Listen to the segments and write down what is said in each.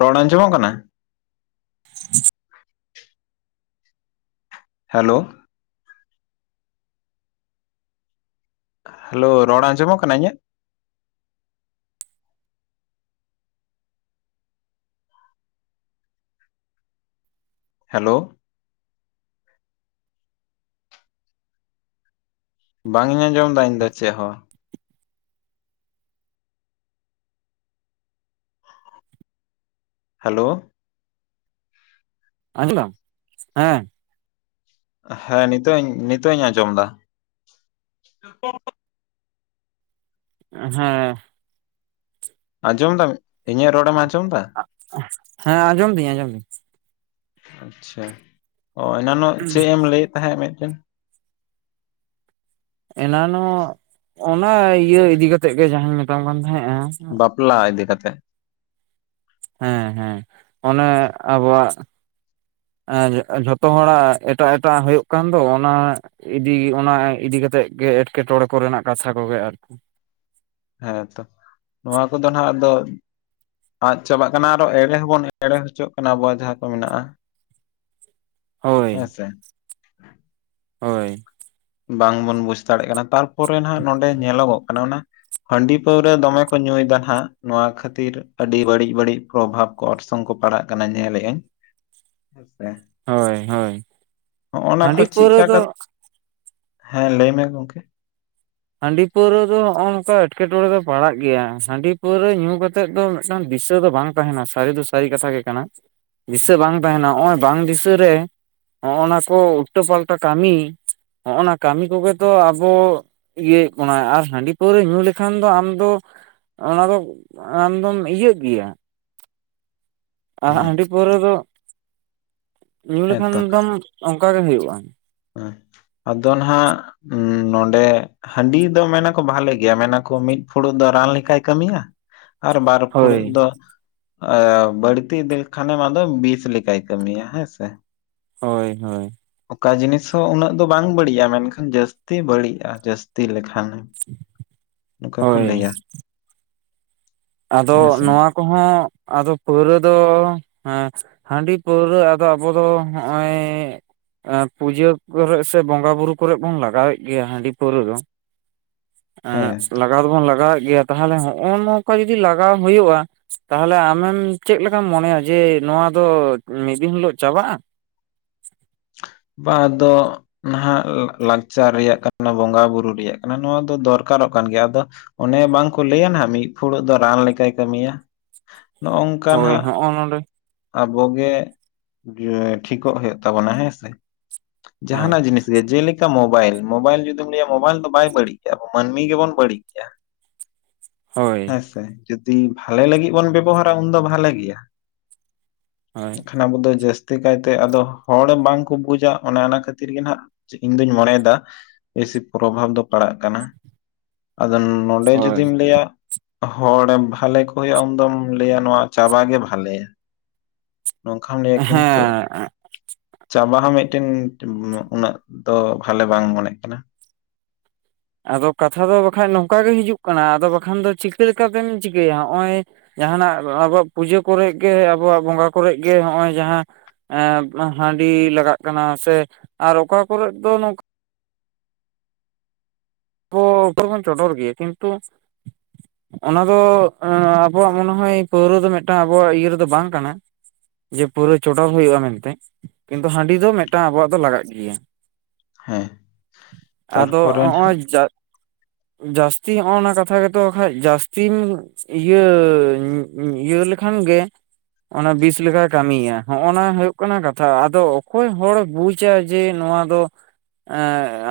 ᱨᱚᱲ ᱟᱸᱡᱚᱢᱚᱜ ᱠᱟᱱᱟ? [inaudible] ᱦᱮᱞᱳ ᱦᱮᱞᱳ ᱨᱚᱲ ᱟᱸᱡᱚᱢᱚᱜ ᱠᱟᱱᱟ ᱤᱧᱟᱹᱜ? ᱦᱮᱞᱳ ᱵᱟᱝ ᱤᱧ ᱟᱸᱡᱚᱢ ᱫᱟ ᱤᱧ ᱫᱚ ᱪᱮᱜ ᱦᱚᱸ᱾ ᱦᱮᱞᱳ ᱟᱸᱡᱚᱢ ᱫᱟᱢ ᱦᱮᱸ ᱦᱮᱸ ᱱᱤᱛᱚᱜ ᱤᱧ ᱱᱤᱛᱚᱜ ᱤᱧ ᱟᱸᱡᱚᱢ ᱮᱫᱟ᱾ ᱦᱮᱸ ᱟᱸᱡᱚᱢ ᱮᱫᱟᱢ ᱤᱧᱟᱜ ᱨᱚᱲᱮᱢ ᱟᱸᱡᱚᱢ ᱮᱫᱟᱢ᱾ ᱦᱮᱸ ᱟᱸᱡᱚᱢ ᱫᱤᱧ ᱟᱸᱡᱚᱢ ᱫᱤᱧ᱾ ᱟᱪᱪᱷᱟ ᱚ ᱮᱱᱟᱱᱚᱜ ᱪᱮᱜ ᱮᱢ ᱞᱟᱹᱭᱮᱜ ᱛᱟᱦᱮᱸᱜ ᱢᱤᱫᱴᱮᱱ᱾ ᱮᱱᱟ ᱱᱚᱜ ᱚᱱᱟ ᱤᱭᱟᱹ ᱤᱫᱤ ᱠᱟᱛᱮᱜ ᱜᱮ ᱡᱟᱸᱦᱟᱸᱧ ᱢᱮᱛᱟᱢ ᱠᱟᱱ ᱛᱟᱦᱮᱸᱜᱼᱟ᱾ ᱵᱟᱯᱞᱟ ᱤᱫᱤ ᱠᱟᱛᱮᱜ᱾ ᱦᱮᱸ ᱦᱮᱸ ᱚᱱᱮ ᱟᱵᱚᱣᱟᱜ ᱮ ᱡᱷᱚᱛᱚ ᱦᱚᱲᱟᱜ ᱮᱴᱟᱜ ᱮᱴᱟᱜ ᱦᱩᱭᱩᱜ ᱠᱟᱱ ᱫᱚ ᱚᱱᱟ ᱤᱫᱤ ᱚᱱᱟ ᱤᱫᱤ ᱠᱟᱛᱮᱜ ᱜᱮ ᱮᱴᱠᱮᱴᱚᱬᱮ ᱠᱚᱨᱮᱱᱟᱜ ᱠᱟᱛᱷᱟ ᱠᱚᱜᱮ ᱟᱨᱠᱤ᱾ ᱦᱮᱸᱛᱚ ᱱᱚᱣᱟ ᱠᱚᱫᱚ ᱱᱟᱜ ᱟᱫᱚ᱾ ᱟᱫ ᱪᱟᱵᱟᱜ ᱠᱟᱱᱟ ᱟᱨᱚ ᱮᱲᱮ ᱦᱚᱸᱵᱚᱱ ᱮᱲᱮ ᱦᱚᱪᱚᱜ ᱠᱟᱱᱟ ᱟᱵᱚᱣᱟᱜ ᱡᱟᱦᱟᱸ ᱠᱚ ᱢᱮᱱᱟᱜᱼᱟ᱾ ᱦᱳᱭ ᱦᱮᱸ ᱥᱮ ᱦᱳᱭ ᱵᱟᱝᱵᱚᱱ ᱵᱩᱡᱽ ᱫᱟᱲᱮᱭᱟᱜ ᱠᱟᱱᱟ ᱛᱟᱨᱯᱚᱨᱮ ᱱᱟᱜ ᱱᱚᱰᱮ ᱧᱮᱞᱚᱜᱚᱜ ᱠᱟᱱᱟ ᱚᱱᱟ᱾ ᱦᱟᱺᱰᱤ ᱯᱟᱹᱣᱨᱟᱹ ᱫᱚᱢᱮ ᱠᱚ ᱧᱩᱭᱫᱟ ᱱᱟᱜ ᱱᱚᱣᱟ ᱠᱷᱟᱹᱛᱤᱨ ᱟᱹᱰᱤ ᱵᱟᱹᱲᱤᱡ ᱵᱟᱹᱲᱤᱡ, ᱯᱨᱚᱵᱷᱟᱵᱽ ᱠᱚ ᱚᱨᱥᱚᱝ ᱠᱚ ᱯᱟᱲᱟᱜ ᱠᱟᱱᱟ ᱧᱮᱞ ᱟᱹᱧ ᱦᱮᱸ ᱥᱮ ᱦᱳᱭ ᱦᱳᱭ ᱠᱚ ᱦᱟᱺᱰᱤ ᱯᱟᱹᱣᱨᱟᱹ ᱪᱮᱫᱠᱟ ᱫᱚ ᱠᱟᱛᱮ ᱦᱮᱸ ᱞᱟᱹᱭ ᱢᱮ ᱜᱚᱢᱠᱮ᱾ ᱦᱟᱺᱰᱤ ᱯᱟᱹᱣᱨᱟᱹ ᱫᱚ ᱱᱚᱜ-ᱱᱚᱝᱠᱟ ᱮᱴᱠᱮᱴᱚᱸᱬᱮ ᱫᱚ ᱯᱟᱲᱟᱜ ᱜᱮᱭᱟ ᱦᱟᱺᱰᱤ ᱯᱟᱹᱣᱨᱟᱹ ᱧᱩ ᱠᱟᱛᱮᱫ ᱫᱚ ᱢᱤᱫᱴᱟᱝ ᱫᱤᱥᱟᱹ ᱫᱚ ᱵᱟᱝ ᱛᱟᱦᱮᱱᱟ, ᱥᱟᱹᱨᱤ ᱫᱚ ᱥᱟᱹᱨᱤ ᱠᱟᱛᱷᱟ ᱜᱮ ᱠᱟᱱᱟ ᱫᱤᱥᱟᱹ ᱵᱟᱝ ᱛᱟᱦᱮᱱᱟ ᱱᱚᱜ-ᱚᱭ ᱵᱟᱝ ᱫᱤᱥᱟᱹ ᱨᱮ ᱦᱚᱜ-ᱱᱟ ᱠᱚ ᱩᱞᱴᱟᱹ ᱯᱟᱞᱴᱟ ᱠᱟᱹᱢᱤ ᱦᱚᱜᱱᱟ ᱠᱟᱹᱢᱤ ᱠᱚᱜᱮ ᱛᱚ ᱟᱵᱚ ᱤᱭᱟᱹᱭᱮᱫ ᱵᱚᱱᱟᱭ ᱟᱨ ᱦᱟᱺᱰᱤ ᱯᱟᱹᱣᱨᱟᱹ ᱧᱩ ᱞᱮᱠᱷᱟᱱ ᱫᱚ ᱟᱢᱫᱚ ᱚᱱᱟ ᱫᱚ ᱟᱢᱫᱚᱢ ᱤᱭᱟᱹᱜ ᱜᱮᱭᱟ᱾ ᱟᱨ ᱦᱩᱸ ᱦᱟᱺᱰᱤ ᱯᱟᱹᱣᱨᱟᱹ ᱫᱚ ᱧᱩ ᱞᱮᱠᱷᱟᱱ ᱦᱮᱸᱛᱚ ᱫᱚᱢ ᱚᱱᱠᱟ ᱜᱮ ᱦᱩᱭᱩᱜ-ᱟ᱾ ᱟᱫᱚ ᱱᱟᱦᱟᱜ ᱱᱚᱸᱰᱮ᱾ ᱦᱟᱺᱰᱤ ᱫᱚ ᱢᱮᱱᱟᱠᱚ ᱵᱷᱟᱞᱮ ᱜᱮᱭᱟ ᱢᱮᱱᱟᱠᱚ ᱢᱤᱫ ᱯᱷᱩᱲᱩᱜ ᱫᱚ ᱨᱟᱱ ᱞᱮᱠᱟᱭ ᱠᱟᱹᱢᱤᱭᱟ᱾ ᱟᱨ ᱵᱟᱨ ᱦᱳᱭ ᱯᱷᱩᱲᱩᱜ ᱫᱚ ᱵᱟᱹᱲᱛᱤ ᱤᱫᱤ ᱞᱮᱠᱷᱟᱱᱮᱢ ᱟᱫᱚ ᱵᱤᱥ ᱞᱮᱠᱟᱭ ᱠᱟᱹᱢᱤᱭᱟ ᱦᱮᱸ ᱥᱮ᱾ ᱦᱳᱭ ᱦᱳᱭ ᱚᱠᱟ ᱡᱤᱱᱤᱥ ᱦᱚᱸ ᱩᱱᱟᱹᱜ ᱫᱚ ᱵᱟᱝ ᱵᱟᱹᱲᱤᱡᱟ, ᱢᱮᱱᱠᱷᱟᱱ ᱡᱟᱹᱥᱛᱤ ᱵᱟᱹᱲᱤᱡᱟ ᱡᱟᱹᱥᱛᱤ ᱞᱮᱠᱷᱟᱱ᱾ ᱱᱚᱠᱟ ᱠᱚ ᱦᱳᱭ ᱞᱟᱹᱭᱟ᱾ ᱟᱫᱚ ᱦᱮᱸᱥᱮ ᱱᱚᱣᱟ ᱠᱚᱦᱚᱸ ᱟᱫᱚ ᱯᱟᱹᱣᱨᱟᱹ ᱫᱚ ᱦᱮᱸ᱾ ᱦᱟᱺᱰᱤ ᱯᱟᱹᱣᱨᱟᱹ ᱟᱫᱚ ᱟᱵᱚ ᱫᱚ ᱦᱚᱜ-ᱚᱭ, ᱮ ᱯᱩᱡᱟᱹ ᱠᱚᱨᱮ ᱥᱮ ᱵᱚᱸᱜᱟ ᱵᱩᱨᱩ ᱠᱚᱨᱮ ᱵᱚᱱ ᱞᱟᱜᱟᱣᱮᱫ ᱜᱮᱭᱟ ᱦᱟᱺᱰᱤ ᱯᱟᱹᱣᱨᱟᱹ ᱫᱚ᱾ ᱦᱮᱸ ᱞᱟᱜᱟᱣ ᱫᱚᱵᱚᱱ ᱞᱟᱜᱟᱣᱮᱫ ᱜᱮᱭᱟ ᱛᱟᱦᱚᱞᱮ ᱦᱚᱜ-ᱚ ᱱᱚᱝᱠᱟ ᱡᱩᱫᱤ ᱞᱟᱜᱟᱣ ᱦᱩᱭᱩᱜ-ᱟ᱾ ᱛᱟᱦᱚᱞᱮ ᱟᱢᱮᱢ ᱪᱮᱫ ᱞᱮᱠᱟᱢ ᱢᱚᱱᱮᱭᱟ ᱡᱮ ᱱᱚᱣᱟ ᱫᱚ ᱢᱤᱫ ᱫᱤᱱ ᱦᱤᱞᱳᱜ ᱪᱟᱵᱟᱜ-ᱟ᱾ ᱵᱟᱝ ᱟᱫᱚ ᱱᱟᱦᱟᱜ ᱞᱟᱠᱪᱟᱨ ᱨᱮᱭᱟᱜ ᱠᱟᱱᱟ ᱵᱚᱸᱜᱟ ᱵᱩᱨᱩ ᱨᱮᱭᱟᱜ ᱠᱟᱱᱟ ᱱᱚᱣᱟ ᱫᱚ ᱫᱚᱨᱠᱟᱨᱚᱜ ᱠᱟᱱ ᱜᱮᱭᱟ ᱟᱫᱚ᱾ ᱚᱱᱮ ᱵᱟᱝᱠᱚ ᱞᱟᱹᱭᱟ ᱱᱟᱜ ᱢᱤᱫ ᱯᱷᱩᱲᱩᱜ ᱫᱚ ᱨᱟᱱ ᱞᱮᱠᱟᱭ ᱠᱟᱹᱢᱤᱭᱟ᱾ ᱱᱚᱜ ᱱᱚᱝᱠᱟ ᱦᱳᱭ ᱱᱟᱜ ᱦᱚᱜᱼᱚ ᱱᱚᱰᱮ ᱟᱵᱚᱜᱮ ᱴᱷᱤᱠᱚᱜ ᱦᱩᱭᱩᱜ ᱛᱟᱵᱚᱱᱟ ᱦᱮᱸ᱾ ᱦᱳᱭ ᱡᱟᱦᱟᱱᱟᱜ ᱡᱤᱱᱤᱥ ᱡᱮᱞᱮᱠᱟ ᱢᱳᱵᱟᱭᱤᱞ ᱢᱳᱵᱟᱭᱤᱞ ᱡᱩᱫᱤᱢ ᱞᱟᱹᱭᱟ ᱢᱳᱵᱟᱭᱤᱞ ᱫᱚ ᱵᱟᱭ ᱵᱟᱹᱲᱤᱡ ᱜᱮᱭᱟ ᱢᱟᱹᱱᱢᱤ ᱜᱮᱵᱚᱱ ᱵᱟᱹᱲᱤᱡ ᱜᱮᱭᱟ᱾ [inaudible] ᱦᱳᱭ ᱦᱮᱸᱥᱮ ᱡᱩᱫᱤ ᱵᱷᱟᱞᱮ ᱞᱟᱹᱜᱤᱫ ᱵᱚᱱ ᱵᱮᱵᱚᱦᱟᱨᱟ ᱩᱱᱫᱚ ᱵᱷᱟᱞᱮ ᱜᱮᱭᱟ᱾ ᱦᱳᱭ ᱠᱷᱟᱱ ᱟᱵᱚ ᱫᱚ ᱡᱟᱹᱥᱛᱤ ᱠᱟᱭᱛᱮ ᱟᱫᱚ ᱦᱚᱲ ᱵᱟᱝᱼᱼ ᱠᱚ ᱵᱩᱡᱟ ᱚᱱᱮ ᱚᱱᱟ ᱠᱷᱟᱹᱛᱤᱨ ᱜᱮ ᱱᱟᱜ ᱤᱧ ᱫᱩᱧ ᱢᱚᱱᱮᱭᱮᱫᱟ ᱵᱮᱥᱤ ᱯᱨᱚᱵᱷᱟᱵᱽ ᱫᱚ ᱯᱟᱲᱟᱜ ᱠᱟᱱᱟ ᱟᱫᱚ ᱱᱚᱰᱮ ᱦᱳᱭ ᱡᱩᱫᱤᱢ ᱞᱟᱹᱭᱟ᱾ ᱦᱚᱲ ᱵᱷᱟᱞᱮ ᱠᱚ ᱦᱩᱭᱩᱜ-ᱟ ᱩᱱᱫᱚᱢ ᱞᱟᱹᱭᱟ ᱱᱚᱣᱟ ᱪᱟᱵᱟᱜ ᱜᱮ ᱵᱷᱟᱞᱮᱭᱟ᱾ ᱱᱚᱝᱠᱟᱢ ᱞᱟᱹᱭᱟ ᱠᱤᱱᱛᱩᱼᱼ ᱦᱮᱸ ᱪᱟᱵᱟ ᱦᱚᱸ ᱢᱤᱫᱴᱮᱱ ᱩᱱᱟᱹᱜ ᱫᱚ ᱵᱷᱟᱞᱮ ᱵᱟᱝ ᱢᱚᱱᱮᱜ ᱠᱟᱱᱟ᱾ ᱟᱫᱚ ᱠᱟᱛᱷᱟ ᱫᱚ ᱵᱟᱠᱷᱟᱱ ᱱᱚᱝᱠᱟ ᱜᱮ ᱦᱤᱡᱩᱜ ᱠᱟᱱᱟ ᱟᱫᱚ ᱵᱟᱠᱷᱟᱱ ᱫᱚ ᱪᱤᱠᱟᱹ ᱞᱮᱠᱟᱛᱮᱢ ᱪᱤᱠᱟᱹᱭᱟ ᱱᱚᱜᱼᱚᱭ ᱡᱟᱦᱟᱱᱟᱜ ᱟᱵᱚᱣᱟᱜ ᱯᱩᱡᱟᱹ ᱠᱚᱨᱮᱜ ᱜᱮ ᱟᱵᱚᱣᱟᱜ ᱵᱚᱸᱜᱟ ᱠᱚᱨᱮᱜ ᱜᱮ ᱦᱚᱜᱼᱚᱭ ᱡᱟᱦᱟᱸ ᱮ ᱦᱟᱹᱰᱤ ᱞᱟᱜᱟᱜ ᱠᱟᱱᱟ ᱥᱮ ᱟᱨ ᱚᱠᱟ ᱠᱚᱨᱮ ᱫᱚ ᱱᱚᱼᱼ ᱟᱵᱚ [inaudible] ᱵᱚᱱ ᱪᱚᱰᱚᱨ ᱜᱮᱭᱟ ᱠᱤᱱᱛᱩᱼᱼ ᱚᱱᱟ ᱫᱚ ᱟᱵᱚᱣᱟᱜ ᱢᱚᱱᱮ ᱦᱚᱭ ᱯᱟᱹᱣᱨᱟᱹ ᱫᱚ ᱢᱤᱫᱴᱟᱝ ᱟᱵᱚᱣᱟᱜ ᱤᱭᱟᱹ ᱨᱮᱫᱚ ᱵᱟᱝ ᱠᱟᱱᱟ᱾ ᱡᱮ ᱯᱩᱨᱟᱹ ᱪᱚᱰᱚᱨ ᱦᱩᱭᱩᱜ-ᱟ ᱢᱮᱱᱛᱮ ᱠᱤᱱᱛᱩ ᱦᱟᱺᱰᱤ ᱫᱚ ᱢᱤᱫᱴᱟᱝ ᱟᱵᱚᱣᱟᱜ ᱫᱚ ᱞᱟᱜᱟᱜ ᱜᱮᱭᱟ᱾ ᱦᱮᱸ ᱟᱫᱚ ᱛᱟᱨᱯᱚᱨᱮ ᱱᱟᱦᱟᱜ ᱦᱚᱸᱜᱼᱚᱭ ᱡᱟᱼᱼ ᱡᱟᱹᱥᱛᱤ ᱦᱚᱜᱼᱱᱟ ᱠᱟᱛᱷᱟ ᱜᱮᱛᱚ ᱠᱷᱟᱡ ᱡᱟᱹᱥᱛᱤᱢ ᱤᱭᱟᱹᱼᱼ ᱤᱭᱟᱹ ᱞᱮᱠᱷᱟᱱ ᱜᱮᱼᱼ ᱚᱱᱟ ᱵᱤᱥ ᱞᱮᱠᱟᱭ ᱠᱟᱹᱢᱤᱭᱟ ᱦᱚᱜ- ᱱᱟ ᱦᱩᱭᱩᱜ ᱠᱟᱱᱟ ᱠᱟᱛᱷᱟ ᱟᱫᱚ ᱚᱠᱚᱭ ᱦᱚᱲ ᱵᱩᱡᱼᱼ ᱡᱮ ᱱᱚᱣᱟ ᱫᱚ ᱮ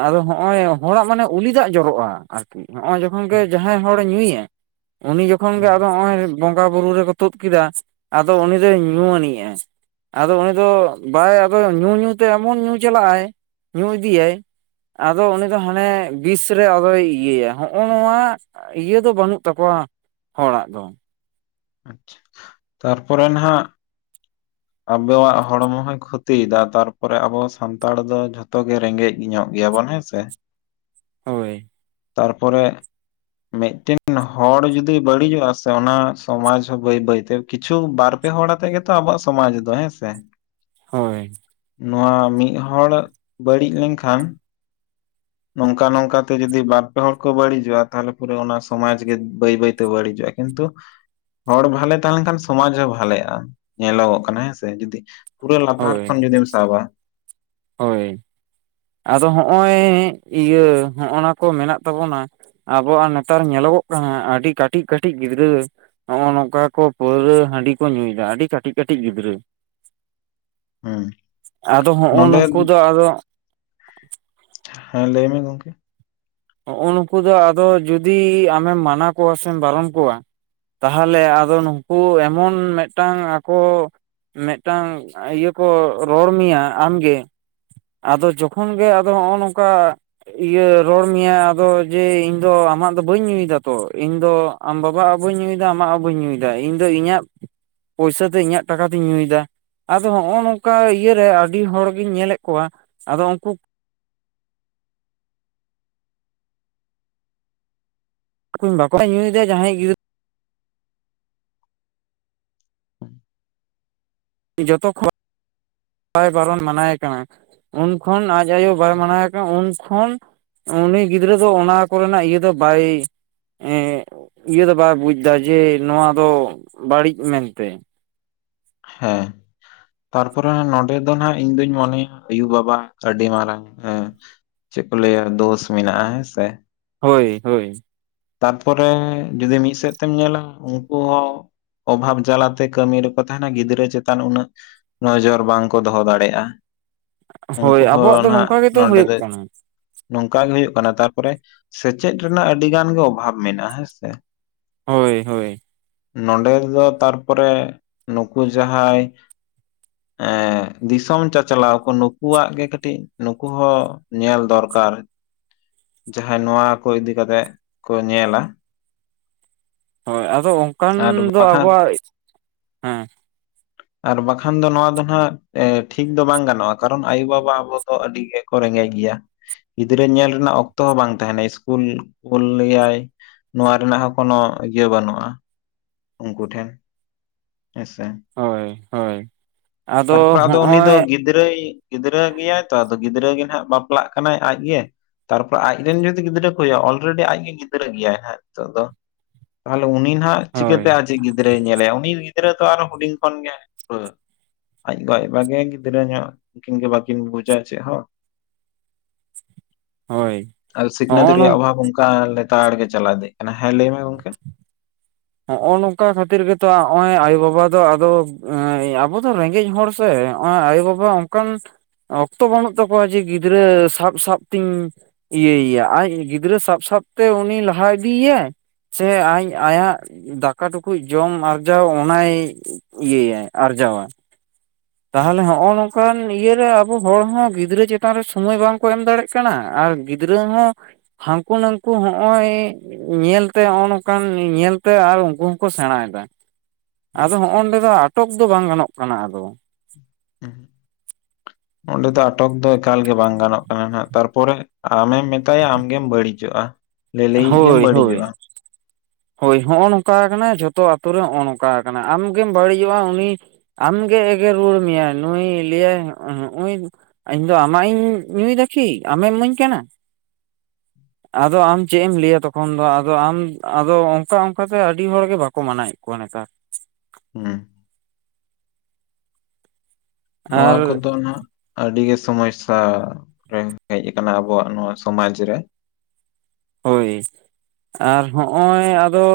ᱟᱫᱚ ᱦᱚᱜᱼᱚᱭ ᱦᱚᱲᱟᱜ ᱢᱟᱱᱮᱼᱼ ᱩᱞᱤᱫᱟᱜ ᱡᱚᱨᱚᱜᱼᱟ ᱟᱨᱠᱤ ᱱᱚᱜ ᱚᱭ ᱡᱚᱠᱷᱚᱱ ᱜᱮ ᱡᱟᱦᱟᱸᱭ ᱦᱚᱲᱮ ᱧᱩᱭᱟ ᱩᱱᱤ ᱡᱚᱠᱷᱼᱼ ᱡᱚᱠᱷᱚᱱ ᱜᱮ ᱟᱫᱚ ᱱᱚᱜ-ᱚᱭ ᱵᱚᱸᱜᱟ ᱵᱩᱨᱩ ᱨᱮᱠᱚ ᱛᱩᱫ ᱠᱮᱫᱟ ᱟᱫᱚ ᱩᱱᱤ ᱫᱚᱭ ᱧᱩ ᱟᱹᱱᱤᱡᱼᱟ᱾ ᱟᱫᱚ ᱩᱱᱤ ᱫᱚ ᱵᱟᱭ ᱟᱫᱚ ᱧᱩ ᱧᱩ ᱛᱮ ᱮᱢᱚᱱ ᱧᱩ ᱪᱟᱞᱟᱜ-ᱟᱭ ᱧᱩ ᱤᱫᱤᱭᱟᱭ ᱟᱫᱚ ᱩᱱᱤ ᱫᱚ ᱦᱟᱱᱮᱼᱼ ᱵᱤᱥ ᱨᱮ ᱟᱫᱚᱭ ᱤᱭᱟᱹᱭᱟ ᱦᱚᱜᱼᱚ ᱱᱚᱣᱟ ᱤᱭᱟᱹ ᱫᱚ ᱵᱟᱹᱱᱩᱜ ᱛᱟᱠᱚᱣᱟ ᱦᱚᱲᱟᱜ ᱫᱚ, ᱟᱪᱪᱷᱟ ᱛᱟᱨᱯᱚᱨᱮ ᱱᱟᱜᱼᱼ ᱟᱵᱚᱣᱟᱜ ᱦᱚᱲᱢᱚ ᱦᱚᱭ ᱠᱷᱚᱛᱤᱭᱮᱫᱟ ᱛᱟᱨᱯᱚᱨᱮ ᱟᱵᱚ ᱥᱟᱱᱛᱟᱲ ᱫᱚ ᱡᱷᱚᱛᱚ ᱜᱮ ᱨᱮᱸᱜᱮᱡᱼᱼ ᱤ ᱧᱚᱜ ᱜᱮᱭᱟ ᱵᱚᱱ ᱦᱮᱸᱥᱮᱼᱼ ᱦᱳᱭ ᱛᱟᱨ ᱯᱚᱨᱮ ᱢᱤᱫᱴᱮᱱ ᱦᱚᱲ ᱡᱩᱫᱤ ᱵᱟᱹᱲᱤᱡᱚᱜᱼᱟ ᱥᱮ ᱚᱱᱟᱼᱼ ᱥᱚᱢᱟᱡ ᱦᱚᱸ ᱵᱟᱹᱭ ᱵᱟᱹᱭᱛᱮ ᱠᱤᱪᱷᱩ ᱵᱟᱨ ᱯᱮ ᱦᱚᱲ ᱟᱛᱮᱜ ᱜᱮᱛᱚ ᱟᱵᱚᱣᱟᱜ ᱥᱚᱢᱟᱡ ᱫᱚ ᱦᱮᱸᱥᱮ ᱦᱳᱭ ᱱᱚᱣᱟ ᱢᱤᱫ ᱦᱚᱲ ᱵᱟᱹᱲᱤᱡ ᱞᱮᱱ ᱠᱷᱟᱱ ᱱᱚᱝᱠᱟ ᱱᱚᱝᱠᱟ ᱛᱮ ᱡᱩᱫᱤ ᱵᱟᱨᱯᱮ ᱦᱚᱲ ᱠᱚ ᱵᱟᱹᱲᱤᱡᱚᱜᱼᱟ ᱛᱟᱦᱚᱞᱮ ᱯᱩᱨᱟ ᱚᱱᱟ ᱥᱚᱢᱟᱡ ᱜᱮ ᱵᱟᱹᱭ ᱵᱟᱹᱭᱛᱮ ᱵᱟᱹᱲᱤᱡᱚᱜᱼᱟ᱾ ᱠᱤᱱᱛᱩᱼᱼ ᱦᱚᱲ ᱵᱷᱟᱞᱮ ᱛᱟᱦᱮᱸᱱ ᱠᱷᱟᱱ ᱥᱚᱢᱟᱡ ᱦᱚᱸ ᱵᱷᱟᱞᱮᱜᱼᱟ ᱧᱮᱞᱚᱜᱚᱜ ᱠᱟᱱᱟ ᱦᱮᱸᱥᱮ ᱡᱩᱫᱤᱼᱼ ᱯᱩᱨᱟᱹ ᱞᱟᱛᱟᱨ ᱦᱳᱭ ᱠᱷᱚᱱ ᱡᱩᱫᱤᱢ ᱥᱟᱵᱟ᱾ ᱦᱳᱭ ᱟᱫᱚ ᱦᱚᱜᱼᱚᱭ ᱤᱭᱟᱹ ᱦᱚᱸᱜᱼ ᱱᱟ ᱠᱚ ᱢᱮᱱᱟᱜ ᱛᱟᱵᱚᱱᱟ᱾ ᱟᱵᱚᱣᱟᱜ ᱱᱮᱛᱟᱨ ᱧᱮᱞᱚᱜᱚᱜ ᱠᱟᱱᱟ ᱟᱹᱰᱤ ᱠᱟᱹᱴᱤᱡ ᱠᱟᱹᱴᱤᱡ ᱜᱤᱫᱽᱨᱟᱹ ᱱᱚ ᱚ ᱱᱚᱝᱠᱟ ᱠᱚ ᱯᱟᱹᱣᱨᱟᱹ ᱦᱟᱺᱰᱤ ᱠᱚ ᱧᱩᱭ ᱮᱫᱟ ᱟᱹᱰᱤ ᱠᱟᱹᱴᱤᱡ ᱠᱟᱹᱴᱤᱡ ᱜᱤᱫᱽᱨᱟᱹ ᱦᱮᱸ ᱟᱫᱚ ᱦᱚᱸᱜᱼᱚ ᱱᱚᱸᱰᱮᱼᱼ ᱱᱩᱠᱩ ᱫᱚ ᱟᱫᱚ ᱦᱮᱸ ᱞᱟᱹᱭ ᱢᱮ ᱜᱚᱝᱠᱮ ᱦᱚᱜᱼ ᱱᱩᱠᱩ ᱫᱚ ᱟᱫᱚ ᱡᱩᱫᱤ ᱟᱢᱮᱢ ᱢᱟᱱᱟᱣ ᱠᱚᱣᱟ ᱥᱮᱢ ᱯᱟᱨᱚᱢ ᱠᱚᱣᱟ᱾ ᱛᱟᱦᱚᱞᱮ ᱟᱫᱚ ᱱᱩᱠᱩ ᱮᱢᱚᱱ ᱢᱤᱫᱴᱟᱝ ᱟᱠᱚᱼᱼ ᱢᱤᱫᱴᱟᱝ ᱤᱭᱟᱹ ᱠᱚ ᱨᱚᱲ ᱢᱮᱭᱟ ᱟᱢᱜᱮᱼᱼ ᱟᱫᱚ ᱡᱚᱠᱷᱚᱱ ᱜᱮ ᱟᱫᱚ ᱱᱚᱜᱼᱚ ᱱᱚᱝᱠᱟ ᱤᱭᱟᱹ ᱨᱚᱲ ᱢᱮᱭᱟ ᱟᱫᱚ ᱡᱮ ᱤᱧ ᱫᱚ ᱟᱢᱟᱜ ᱫᱚ ᱵᱟᱹᱧ ᱤᱭᱩᱡᱟ ᱛᱚ ᱤᱧ ᱫᱚ ᱟᱢ ᱵᱟᱵᱟ ᱵᱟᱹᱧ ᱧᱩᱭ ᱮᱫᱟ ᱟᱢᱟᱜ ᱦᱚᱸ ᱵᱟᱹᱧ ᱧᱩᱭ ᱮᱫᱟ ᱤᱧ ᱫᱚ ᱤᱧᱟᱹᱜ ᱯᱚᱭᱥᱟ ᱛᱮ ᱤᱧᱟᱹᱜ ᱴᱟᱠᱟ ᱛᱮᱧ ᱧᱩᱭ ᱮᱫᱟ ᱾ ᱟᱫᱚ ᱦᱚᱸᱜᱼᱚ ᱱᱚᱝᱠᱟ ᱤᱭᱟᱹ ᱨᱮ ᱟᱹᱰᱤ ᱦᱚᱲᱜᱤᱧ ᱧᱮᱞᱮᱫ ᱠᱚᱣᱟ ᱟᱫᱚ ᱩᱱᱠᱩ ᱵᱟᱠᱚ ᱧᱩᱭᱮᱫᱭᱟ ᱡᱟᱦᱟᱸᱭ ᱜᱤᱫᱽᱨᱟᱹ ᱡᱚᱛᱚ ᱠᱷᱚᱡ ᱵᱟᱭ ᱵᱟᱨᱚᱱ ᱢᱟᱱᱟᱭᱮ ᱠᱟᱱᱟ ᱾ ᱩᱱᱠᱷᱚᱱ ᱟᱡ ᱟᱭᱚ ᱵᱟᱭ ᱢᱟᱱᱟᱭᱮ ᱩᱱᱠᱷᱚᱱ ᱩᱱᱤ ᱜᱤᱫᱽᱨᱟᱹ ᱫᱚ ᱚᱱᱟ ᱠᱚᱨᱮᱱᱟᱜ ᱤᱭᱟᱹ ᱫᱚ ᱵᱟᱭ ᱤᱭᱟᱹ ᱫᱚ ᱵᱟᱭ ᱵᱩᱡᱽ ᱮᱫᱟ ᱡᱮ ᱱᱚᱣᱟ ᱫᱚ ᱵᱟᱹᱲᱤᱡ ᱢᱮᱱᱛᱮ ᱾ ᱦᱮᱸ ᱾ ᱛᱟᱨᱯᱚᱨᱮ ᱱᱚᱰᱮ ᱫᱚ ᱱᱟᱜ ᱤᱧ ᱫᱩᱧ ᱢᱚᱱᱮᱭᱟ ᱟᱭᱩ ᱵᱟᱵᱟ ᱟᱹᱰᱤ ᱢᱟᱨᱟᱝ ᱦᱮᱸ ᱾ ᱪᱮᱫ ᱠᱚ ᱞᱟᱹᱭᱟ ᱫᱚᱥ ᱢᱮᱱᱟᱜᱼᱟ ᱦᱮᱸ ᱥᱮ ᱾ ᱦᱚᱭ ᱦᱚᱭ ᱾ ᱛᱟᱨᱯᱚᱨᱮ ᱡᱩᱫᱤ ᱢᱤᱫ ᱥᱮᱫ ᱛᱮᱢ ᱧᱮᱞᱟ ᱩᱱᱠᱩ ᱦᱚᱸ ᱚᱵᱷᱟᱵᱽ ᱡᱟᱞᱟᱛᱮ ᱠᱟᱹᱢᱤ ᱨᱮᱠᱚ ᱛᱟᱦᱮᱱᱟ ᱜᱤᱫᱽᱨᱟᱹ ᱪᱮᱛᱟᱱ ᱩᱱᱟᱹᱜ ᱱᱚᱡᱚᱨ ᱵᱟᱝᱠᱚ ᱫᱚᱦᱚ ᱫᱟᱲᱮᱭᱟᱜᱼᱟ ᱾ ᱩᱱᱠᱩ ᱦᱳᱭ ᱟᱵᱚᱣᱟᱜ ᱦᱚᱸ ᱫᱚ ᱱᱟᱦᱟᱜ ᱱᱚᱝᱠᱟ ᱜᱮᱛᱚ ᱱᱚᱰᱮ ᱦᱩᱭᱩᱜ ᱫᱚ ᱠᱟᱱᱟ ᱱᱚᱝᱠᱟ ᱜᱮ ᱦᱩᱭᱩᱜ ᱠᱟᱱᱟ ᱾ ᱛᱟᱯᱚᱨᱮ ᱥᱮᱪᱮᱫ ᱨᱮᱱᱟᱜ ᱟᱹᱰᱤᱜᱟᱱ ᱜᱮ ᱚᱵᱷᱟᱵᱽ ᱢᱮᱱᱟᱜᱼᱟ ᱦᱮᱸ ᱥᱮ ᱾ ᱦᱚᱭ ᱦᱚᱭ ᱾ ᱱᱚᱰᱮ ᱫᱚ ᱛᱟᱨᱯᱚᱨᱮ ᱱᱩᱠᱩ ᱡᱟᱦᱟᱸᱭ ᱫᱤᱥᱚᱢ ᱪᱟᱪᱞᱟᱣ ᱠᱚ ᱱᱩᱠᱩᱣᱟᱜ ᱜᱮ ᱠᱟᱹᱴᱤᱡ ᱱᱩᱠᱩ ᱦᱚ ᱧᱮᱞ ᱫᱚᱨᱠᱟᱨ ᱾ ᱡᱟᱦᱟᱸᱭ ᱱᱚᱣᱟ ᱠᱚ ᱤᱫᱤ ᱠᱟᱛᱮᱜ ᱠᱚ ᱧᱮᱞᱟ ᱾ ᱦᱚᱭ ᱟᱫᱚ ᱚᱱᱠᱟᱱ ᱟᱨ ᱫᱚ ᱵᱟᱠᱷᱟᱱ ᱟᱵᱚᱣᱟᱜ ᱦᱮᱸ ᱾ [unintelligible] ᱟᱨ ᱵᱟᱠᱷᱟᱱ ᱫᱚ ᱱᱚᱣᱟ ᱦᱟᱸᱜ ᱴᱷᱤᱠ ᱫᱚ ᱵᱟᱝ ᱜᱟᱱᱚᱜᱼᱟ ᱠᱟᱨᱚᱱ ᱟᱭᱩᱵᱟᱵᱟ ᱟᱵᱚ ᱫᱚ ᱟᱹᱰᱤ ᱜᱮ ᱠᱚ ᱨᱮᱸᱜᱮᱡ ᱜᱮᱭᱟ ᱜᱤᱫᱽᱨᱟᱹ ᱧᱮᱞ ᱨᱮᱱᱟᱜ ᱚᱠ ᱚᱠᱛᱚ ᱦᱚᱸ ᱵᱟᱝ ᱛᱟᱦᱮᱱᱟ ᱤᱥᱠᱩᱞ ᱠᱩᱞᱮᱭᱟᱭ ᱱᱚᱣᱟ ᱨᱮᱱᱟᱜ ᱦᱚᱸ ᱠᱚᱱᱚ ᱤᱭᱟᱹ ᱵᱟᱹᱱᱩᱜᱼᱟ ᱾ ᱩᱱᱠᱩ ᱴᱷᱮᱱ ᱾ ᱦᱮᱥᱮ ᱾ ᱦᱚᱭ ᱦᱚᱭ ᱾ ᱛᱟᱨᱯᱚᱨᱮ ᱟᱫᱚ ᱩᱱᱤ ᱫᱚ ᱜᱤᱫᱽᱨᱟᱹᱭ ᱜᱤᱫᱽᱨᱟᱹ ᱜᱮᱭᱟᱭ ᱛᱚ ᱟᱫᱚ ᱜᱤᱫᱽᱨᱟᱹ ᱜᱮ ᱱᱟᱦᱟᱱᱟᱜ ᱵᱟᱯᱞᱟᱜ ᱠᱟᱱᱟᱭ ᱟᱡᱜᱮ ᱾ ᱛᱟᱨᱯᱚᱨᱮ ᱟᱡᱨᱤᱱ ᱡᱩᱫᱤ ᱜᱤᱫᱽᱨᱟᱹ ᱠᱚ ᱦᱩᱭᱩᱜ-ᱟ ᱚᱞᱨᱮᱰᱤ ᱟᱡ ᱜᱮ ᱜᱤᱫᱽᱨᱟᱹ ᱜᱮᱭᱟᱭ ᱦᱟᱸ ᱱᱤᱛᱚᱜ ᱫᱚ ᱾ ᱛᱟᱦᱞᱮ ᱩᱱᱤ ᱱᱟᱦᱟᱜ ᱦᱳᱭ ᱪᱤᱠᱟᱹᱛᱮ ᱟᱡᱤᱡ ᱜᱤᱫᱽᱨᱟᱹᱭ ᱧᱮᱞᱮᱭᱟ ᱩᱱᱤ ᱜᱤᱫᱽᱨᱟᱹ ᱫᱚ ᱟᱨ ᱦᱩᱰᱤᱧ ᱠᱷᱚᱱᱜᱮ ᱯᱩᱨᱟᱹ ᱟᱡ ᱜᱚ ᱟᱡ ᱵᱟ ᱜᱮᱭ ᱜᱤᱫᱽᱨᱟᱹ ᱧᱚᱜ ᱩᱱᱠᱤᱱ ᱜᱮ ᱵᱟᱹᱠᱤᱱ ᱵᱩᱡᱟ ᱪᱮᱫ ᱦᱚᱸ ᱾ ᱦᱳᱭ [inaudible] ᱟᱨ ᱥᱤᱠᱷᱱᱟᱹᱛ ᱦᱚᱜᱼᱚ ᱱᱚᱝ ᱨᱮᱭᱟᱜ ᱚᱵᱷᱟᱵᱽ ᱚᱱᱠᱟ ᱞᱮᱛᱟᱲ ᱜᱮ ᱪᱟᱞᱟᱣ ᱤᱫᱤᱭᱟᱜ ᱠᱟᱱᱟ ᱾ ᱦᱮᱸ ᱞᱟᱹᱭ ᱢᱮ ᱜᱚᱝᱠᱮ? ᱱᱚᱜᱼᱚ ᱱᱚᱝᱠᱟ ᱠᱷᱟᱹᱛᱤᱨ ᱜᱮᱛᱚ ᱱᱚᱜᱼᱚᱭ ᱟᱭᱚ ᱵᱟᱵᱟ ᱫᱚ ᱟᱫᱚ ᱟᱵᱚ ᱫᱚ ᱨᱮᱸᱜᱮᱡ ᱦᱚᱲ ᱥᱮᱜ ᱟᱭᱚ ᱵᱟᱵᱟ ᱚᱱᱠᱟᱱ ᱚᱠᱛᱚ ᱵᱟᱹᱱᱩᱜ ᱛᱟᱠᱚᱣᱟ ᱡᱮ ᱜᱤᱫᱽᱨᱟᱹ ᱥᱟᱵ ᱥᱟᱵ ᱛᱤᱧ ᱤᱭᱟᱹᱭᱟ ᱟᱡ ᱜᱤᱫᱽᱨᱟᱹ ᱥᱟᱵ ᱥᱟᱵᱛᱮ ᱩᱱᱤ ᱞᱟᱦᱟ ᱤᱫᱤᱭ ᱮᱭᱟᱭ ᱥᱮ ᱟᱡ ᱟᱭᱟᱜ ᱫᱟᱠᱟ ᱴᱩᱠᱩᱡ ᱡᱚᱢ ᱟᱨᱡᱟᱣ ᱚᱱᱟᱭ ᱤᱭᱟᱹᱟᱭ ᱟᱨᱡᱟᱣᱟ ᱾ ᱛᱟᱦᱚᱞᱮ ᱦᱚᱸᱜᱚᱭ ᱱᱚᱝ ᱚᱱᱠᱟᱱ ᱤᱭᱟᱹ ᱨᱮ ᱟᱵᱚ ᱦᱚᱲ ᱦᱚᱸ ᱜᱤᱫᱽᱨᱟᱹ ᱪᱮᱛᱟᱱ ᱨᱮ ᱥᱚᱢᱚᱭ ᱵᱟᱝᱠᱚ ᱮᱢ ᱫᱟᱲᱮᱭᱟᱜ ᱠᱟᱱᱟ ᱟᱨ ᱜᱤᱫᱽᱨᱟᱹ ᱦᱚᱸ ᱦᱟᱹᱱᱠᱩ ᱱᱟᱝᱠᱩ ᱦᱚᱸᱜᱼᱚᱭ ᱧᱮᱞᱛᱮ ᱱᱚᱜ ᱱᱚᱝᱠᱟᱱ ᱧᱮᱞᱛᱮ ᱟᱨ ᱩᱱᱠᱩ ᱦᱚᱸᱠᱚ ᱥᱮᱬᱟᱭᱮᱫᱟ ᱾ ᱟᱫᱚ ᱦᱚᱸᱜ-ᱚᱱᱰᱮ ᱫᱚ ᱟᱴᱚᱠ ᱫᱚ ᱵᱟᱝ ᱜᱟᱱᱚᱜ ᱠᱟᱱᱟ ᱟᱫᱚ, [unintelligible] ᱚᱸᱰᱮ ᱫᱚ ᱟᱴᱚᱠ ᱫᱚ ᱮᱠᱟᱞ ᱜᱮ ᱵᱟᱝ ᱜᱟᱱᱚᱜ ᱠᱟᱱᱟ ᱱᱟᱦᱟᱜ, ᱛᱟᱨᱯᱚᱨᱮ ᱟᱢᱮᱢ ᱢᱮᱛᱟᱭᱟ ᱟᱢ ᱜᱮᱢ ᱵᱟᱹᱲᱤᱡᱚᱜ-ᱟ᱾ ᱦᱳᱭ ᱦᱳᱭ᱾ ᱦᱳᱭ ᱦᱚᱸᱜ-ᱚ ᱱᱚᱝᱠᱟ ᱟᱟᱱᱟ ᱡᱷᱚᱛᱚ ᱟᱛᱩ ᱨᱮ ᱱᱚᱜ-ᱚ ᱱᱚᱝᱠᱟ ᱠᱟᱱᱟ ᱟᱢ ᱜᱮᱢ ᱵᱟᱹᱲᱤᱡᱚᱜ-ᱟ ᱩᱱᱤ ᱟᱢ ᱜᱮ ᱮᱜᱮᱨ ᱨᱩᱣᱟᱹᱲ ᱢᱮᱭᱟᱭ ᱱᱩᱭ ᱞᱟᱹᱭ ᱟᱭ ᱦᱚᱸᱜ-ᱚ‌ ᱦᱩᱜ-ᱩᱸᱭ ᱤᱧᱫᱚ ᱟᱢᱟᱜ ᱤᱧ ᱧᱩᱭ ᱫᱟ ᱠᱤ ᱟᱢᱮᱢ ᱤᱢᱟᱹᱧ ᱠᱟᱱᱟ, ᱟᱫᱚ ᱟᱢ ᱪᱮᱫ ᱮᱢ ᱞᱟᱹᱭᱟ ᱛᱚᱠᱷᱚᱱ ᱫᱚ ᱟᱫᱚ ᱟᱢ ᱟᱫᱚ ᱚᱝᱠᱟ ᱚᱝᱠᱟ ᱛᱮ ᱟᱹᱰᱤ ᱦᱚᱲ ᱜᱮ ᱵᱟᱠᱚ ᱢᱟᱱᱟᱣᱭᱮᱫ ᱠᱚᱣᱟ ᱱᱮᱛᱟᱨ᱾ ᱦᱩᱸ ᱱᱚᱣᱟ ᱟᱨ ᱠᱚᱫᱚ ᱱᱟᱦᱟᱜ ᱟᱹᱰᱤ ᱜᱮ ᱥᱚᱢᱚᱭᱥᱟ ᱨᱮ ᱦᱮᱡ ᱟᱠᱟᱱᱟ ᱟᱵᱚᱣᱟᱜ ᱱᱚᱣᱟ ᱥᱚᱢᱟᱡᱽ ᱨᱮ, ᱦᱳᱭ, ᱟᱨ ᱦᱚᱸᱜ-ᱚᱭ ᱟᱫᱚ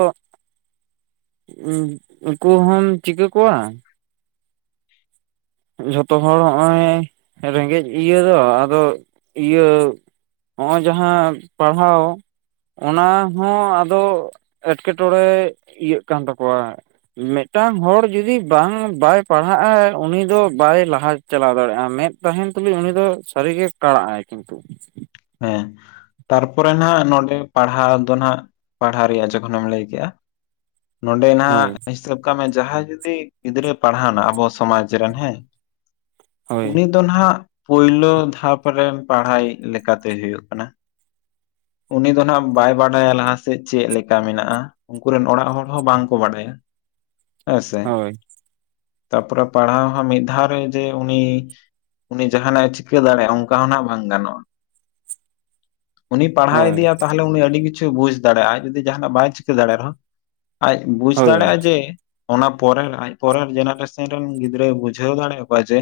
ᱩᱸ ᱩᱱᱠᱩ ᱦᱚᱢ ᱪᱤᱠᱟᱹ ᱠᱚᱣᱟ, ᱡᱚᱛᱚ ᱦᱚᱲ ᱦᱚᱸᱜ-ᱚᱭ ᱨᱮᱸᱜᱮᱡ ᱤᱭᱟᱹ ᱫᱚ ᱟᱫᱚ ᱤᱭᱟᱹ ᱦᱚᱸᱜ-ᱚᱭ ᱡᱟᱦᱟᱸ ᱯᱟᱲᱦᱟᱣ ᱚᱱᱟ ᱦᱚᱸ ᱟᱫᱚ ᱮᱴᱠᱮᱴᱚᱲᱮ ᱤᱭᱟᱹᱜ ᱠᱟᱱ ᱛᱟᱠᱚᱣᱟ, ᱢᱤᱫᱴᱟᱝ ᱦᱚᱲ ᱡᱩᱫᱤ ᱵᱟᱝ ᱵᱟᱭ ᱯᱟᱲᱦᱟᱜ-ᱟᱭ ᱩᱱᱤ ᱩᱱᱤ ᱫᱚ ᱵᱟᱭ ᱞᱟᱦᱟ ᱪᱟᱞᱟᱣ ᱫᱟᱲᱮᱭᱟᱜ-ᱟ, ᱢᱮᱸᱫ ᱛᱟᱦᱮᱸᱱ ᱛᱩᱞᱩᱡ ᱩᱱᱤ ᱫᱚ ᱥᱟᱹᱨᱤ ᱜᱮ ᱠᱟᱬᱟᱜ ᱟᱭ ᱠᱤᱱᱛᱩ᱾ ᱦᱮᱸ᱾ ᱛᱟᱨᱯᱚᱨᱮ ᱱᱟᱦᱟᱜ ᱱᱚᱸᱰᱮ ᱯᱟᱲᱦᱟᱣ ᱫᱚ ᱱᱟᱦᱟᱜ, ᱯᱟᱲᱦᱟᱣ ᱨᱮᱭᱟᱜ ᱡᱚᱠᱷᱚᱱᱮᱢ ᱞᱟᱹᱭ ᱠᱮᱫᱮᱜ-ᱟ, ᱱᱚᱰᱮ ᱱᱟᱦᱟᱜ ᱦᱳᱭ ᱦᱤᱥᱟᱹᱵ ᱠᱟᱜ ᱢᱮ ᱡᱟᱦᱟᱸᱭ ᱡᱩᱫᱤ ᱜᱤᱫᱽᱨᱟᱹ ᱯᱟᱲᱦᱟᱣᱱᱟ ᱟᱵᱚ ᱥᱚᱢᱟᱡᱽ ᱨᱮᱱ ᱦᱮᱸ, ᱦᱳᱭ ᱩᱱᱤ ᱫᱚ ᱱᱟᱦᱟᱜ ᱯᱳᱭᱞᱳ ᱫᱷᱟᱯ ᱨᱮᱱ ᱯᱟᱲᱦᱟᱣᱤᱡ ᱞᱮᱠᱟᱛᱮ ᱦᱩᱭᱩᱜ ᱠᱟᱱᱟ᱾ ᱩᱱᱤ ᱫᱚ ᱱᱟᱦᱟᱜ ᱵᱟᱭ ᱵᱟᱰᱟᱭᱟ ᱞᱟᱦᱟ ᱥᱮᱫ ᱪᱮᱫ ᱞᱮᱠᱟ ᱢᱮᱱᱟᱜ-ᱟ, ᱩᱱᱠᱩ ᱨᱮᱱ ᱚᱲᱟᱜ ᱦᱚᱲ ᱦᱚᱸ ᱵᱟᱝ ᱠᱚ ᱵᱟᱲᱟᱭᱟ, ᱦᱮᱸ ᱥᱮ᱾ ᱦᱳᱭ ᱛᱟᱯᱚᱨᱮ ᱯᱟᱲᱦᱟᱣ ᱦᱚᱸ ᱢᱤᱫ ᱫᱷᱟᱣ ᱨᱮ ᱡᱮ ᱩᱱᱤ ᱩᱱᱤ ᱡᱟᱦᱟᱸᱱᱟᱜ ᱮ ᱪᱤᱠᱟᱹ ᱫᱟᱲᱮᱭᱟᱜ-ᱟ ᱚᱝᱠᱟ ᱦᱚᱸ ᱱᱟᱦᱟᱜ ᱵᱟᱝ ᱜᱟᱱᱚᱜ-ᱟ᱾ ᱩᱱᱤ ᱯᱟᱲᱦᱟᱣ ᱦᱳᱭ ᱤᱫᱤᱭᱟ ᱛᱟᱦᱚᱞᱮ ᱩᱱᱤ ᱟᱹᱰᱤ ᱠᱤᱪᱷᱩ ᱵᱩᱡᱽ ᱫᱟᱲᱮᱜ-ᱟ ᱟᱡ ᱡᱩᱫᱤ ᱡᱟᱦᱟᱸᱱᱟᱜ ᱵᱟᱭ ᱪᱤᱠᱟᱹ ᱫᱟᱲᱮᱭᱟᱜ ᱨᱮᱦᱚᱸ ᱟᱡ ᱵᱩᱡᱽ ᱦᱳᱭ ᱫᱟᱲᱮᱜ-ᱟᱭ ᱡᱮ ᱚᱱᱟ ᱯᱚᱨᱮᱨ ᱟᱡ ᱯᱚᱨᱮᱨ ᱡᱮᱱᱟᱨᱮᱥᱟᱱ ᱨᱮᱱ ᱜᱤᱫᱽᱨᱟᱹᱭ ᱵᱩᱡᱷᱟᱹᱣ ᱫᱟᱲᱮᱭᱟ ᱠᱚᱣᱟ ᱡᱮ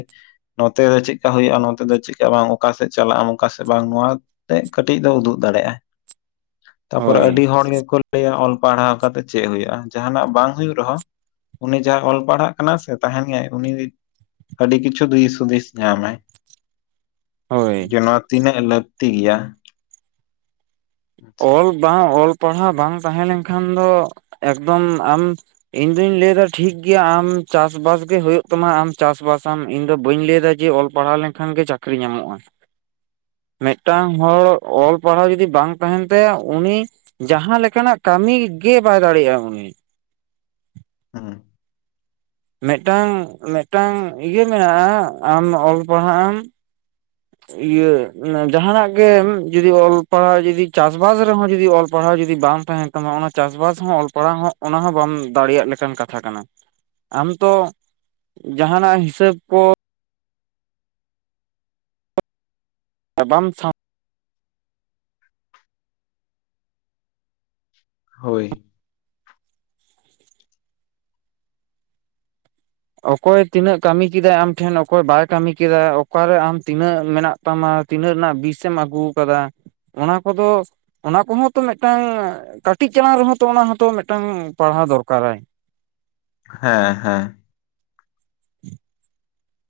ᱱᱚᱛᱮ ᱫᱚ ᱪᱮᱫᱠᱟ ᱦᱩᱭᱩᱜ-ᱟ ᱱᱚᱛᱮ ᱫᱚ ᱪᱮᱫᱠᱟ ᱵᱟᱝ, ᱚᱠᱟ ᱥᱮᱫ ᱪᱟᱞᱟᱜ ᱟᱢ ᱚᱠᱟ ᱥᱮ ᱵᱟᱝ ᱱᱚᱣᱟ ᱛᱮᱫ ᱠᱟᱹᱴᱤᱡ ᱫᱚ ᱩᱫᱩᱜ ᱫᱟᱲᱮᱜ-ᱟᱭ᱾ ᱛᱟᱯᱚᱨᱮ ᱟᱹᱰᱤ ᱦᱳᱭ ᱦᱚᱲ ᱜᱮ ᱠᱚ ᱞᱟᱹᱭᱟ ᱚᱞ ᱯᱟᱲᱦᱟᱣ ᱠᱟᱛᱮ ᱪᱮᱫ ᱦᱩᱭᱩᱜᱼᱟ, ᱡᱟᱦᱟᱸᱱᱟᱜ ᱵᱟᱝ ᱦᱩᱭᱩᱜ ᱨᱮᱦᱚᱸ ᱩᱱᱤ ᱡᱟᱦᱟᱸᱭ ᱚᱞ ᱯᱟᱲᱦᱟᱜ ᱠᱟᱱᱟᱭ ᱥᱮ ᱛᱟᱦᱮᱸᱱ ᱜᱮᱭᱟᱭ ᱩᱱᱤ ᱟᱹᱰᱤ ᱠᱤᱪᱷᱩ ᱫᱤᱥ ᱦᱩᱫᱤᱥ ᱧᱟᱢᱟᱭ᱾ ᱦᱳᱭ ᱡᱮ ᱱᱚᱣᱟ ᱛᱤᱱᱟᱹᱜ ᱞᱟᱹᱠᱛᱤ ᱜᱮᱭᱟ᱾ ᱚᱞ ᱵᱟᱝ ᱚᱞ ᱯᱟᱲᱦᱟᱣ ᱵᱟᱝ ᱛᱟᱦᱮᱸ ᱞᱮᱱᱠᱷᱟᱱ ᱫᱚ ᱮᱠᱫᱚᱢ ᱟᱢ ᱤᱧᱫᱩᱧ ᱞᱟᱹᱭᱮᱫᱟ ᱴᱷᱤᱠ ᱜᱮᱭᱟ ᱟᱢ ᱪᱟᱥ ᱵᱟᱥ ᱜᱮ ᱦᱩᱭᱩᱜ ᱛᱟᱢᱟ ᱟᱢ ᱪᱟᱥ ᱵᱟᱥ ᱟᱢ ᱤᱧᱫᱚ ᱵᱟᱹᱧ ᱞᱟᱹᱭ ᱫᱟ ᱡᱮ ᱚᱞ ᱯᱟᱲᱦᱟᱣ ᱞᱮᱱᱠᱷᱟᱱ ᱜᱮ ᱪᱟᱠᱨᱤ ᱧᱟᱢᱚᱜᱼᱟ᱾ [unintelligible] ᱢᱤᱫᱴᱟᱝ ᱦᱚᱲ ᱚᱞ ᱯᱟᱲᱦᱟᱣ ᱡᱩᱫᱤ ᱵᱟᱝ ᱛᱟᱦᱮᱸᱱ ᱛᱟᱭᱟ ᱩᱱᱤ ᱡᱟᱦᱟᱸ ᱞᱮᱠᱟᱱᱟᱜ ᱠᱟᱹᱢᱤ ᱜᱮ ᱵᱟᱭ ᱫᱟᱲᱮᱭᱟᱜᱼᱟ ᱩᱱᱤ, ᱦᱩᱸ᱾ ᱢᱤᱫᱴᱟᱝ ᱢᱤᱫᱴᱟᱝ ᱤᱭᱟᱹ ᱢᱮᱱᱟᱜᱼᱟ, ᱟᱢ ᱚᱞ ᱯᱟᱲᱦᱟᱜ ᱟᱢ ᱤᱭᱟᱹ ᱢᱟᱱᱮ ᱡᱟᱦᱟᱸᱱᱟᱜ ᱜᱮᱢ ᱡᱩᱫᱤ ᱚᱞ ᱯᱟᱲᱦᱟᱣ ᱡᱩᱫᱤ ᱪᱟᱥ ᱵᱟᱥ ᱨᱮᱦᱚᱸ ᱡᱩᱫᱤ ᱚᱞ ᱯᱟᱲᱦᱟᱣ ᱡᱩᱫᱤ ᱵᱟᱢ ᱛᱟᱦᱮᱸᱱ ᱛᱟᱢᱟ, ᱚᱱᱟ ᱪᱟᱥ ᱵᱟᱥ ᱦᱚᱸ, ᱚᱞ ᱯᱟᱲᱦᱟᱣ ᱦᱚᱸ ᱚᱱᱟ ᱦᱚᱸ ᱵᱟᱢ ᱫᱟᱲᱮᱭᱟᱜ ᱞᱮᱠᱟᱱ ᱠᱟᱛᱷᱟ ᱠᱟᱱᱟ᱾ ᱟᱢ ᱛᱚ, ᱡᱟᱦᱟᱸᱱᱟᱜ ᱦᱤᱥᱟᱹᱵ ᱠᱚ ᱟᱼᱵᱟᱢ, ᱥᱟᱶ [inaudible] [unintelligible] ᱦᱳᱭ ᱾ ᱚᱠᱚᱭ ᱛᱤᱱᱟᱹᱜ ᱠᱟᱹᱢᱤ ᱠᱮᱫᱟᱭ ᱟᱢ ᱴᱷᱮᱱ, ᱚᱠᱚᱭ ᱵᱟᱭ ᱠᱟᱹᱢᱤ ᱠᱮᱫᱟ ᱾ ᱚᱠᱟᱨᱮ, ᱟᱢ ᱛᱤᱱᱟᱹᱜ ᱢᱮᱱᱟᱜ ᱛᱟᱢᱟ ᱾ ᱛᱤᱱᱟᱹᱜ ᱨᱮᱱᱟᱜ, ᱵᱤᱥ ᱮᱢ ᱟᱹᱜᱩ ᱟᱠᱟᱫᱟ ᱾ ᱚᱱᱟ ᱠᱚᱫᱚ, ᱚᱱᱟ ᱠᱚᱦᱚᱸ ᱛᱚ, ᱢᱤᱫᱴᱟᱝ ᱠᱟᱹᱴᱤᱡ ᱪᱟᱞᱟᱝ ᱨᱮᱦᱚᱸ ᱛᱚ, ᱚᱱᱟ ᱦᱚᱸᱛᱚ, ᱢᱤᱫᱴᱟᱝ ᱯᱟᱲᱦᱟᱣ ᱫᱚᱨᱠᱟᱨᱟᱭ ᱾ ᱦᱮᱸᱻᱦᱮᱸᱻ ᱾ [unintelligible]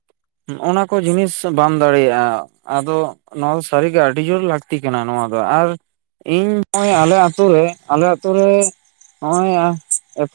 ᱚᱱᱟ ᱠᱚ, ᱡᱤᱱᱤᱥ ᱵᱟᱢ ᱫᱟᱲᱮᱭᱟᱜᱼᱟ ᱾ ᱟᱫᱚ, ᱱᱚᱣᱟ ᱫᱚ ᱥᱟᱹᱨᱤ ᱜᱮ, ᱟᱹᱰᱤ ᱡᱳᱨ ᱞᱟᱹᱠᱛᱤ ᱠᱟᱱᱟ, ᱱᱚᱣᱟ ᱫᱚ, ᱟᱨ ᱤᱧ ᱱᱚᱜ ᱚᱭ, ᱟᱞᱮ ᱟ. ᱛᱩ ᱨᱮ, ᱟᱞᱮ ᱟ. ᱛᱩ ᱨᱮ, ᱱᱚᱜ ᱚᱭ,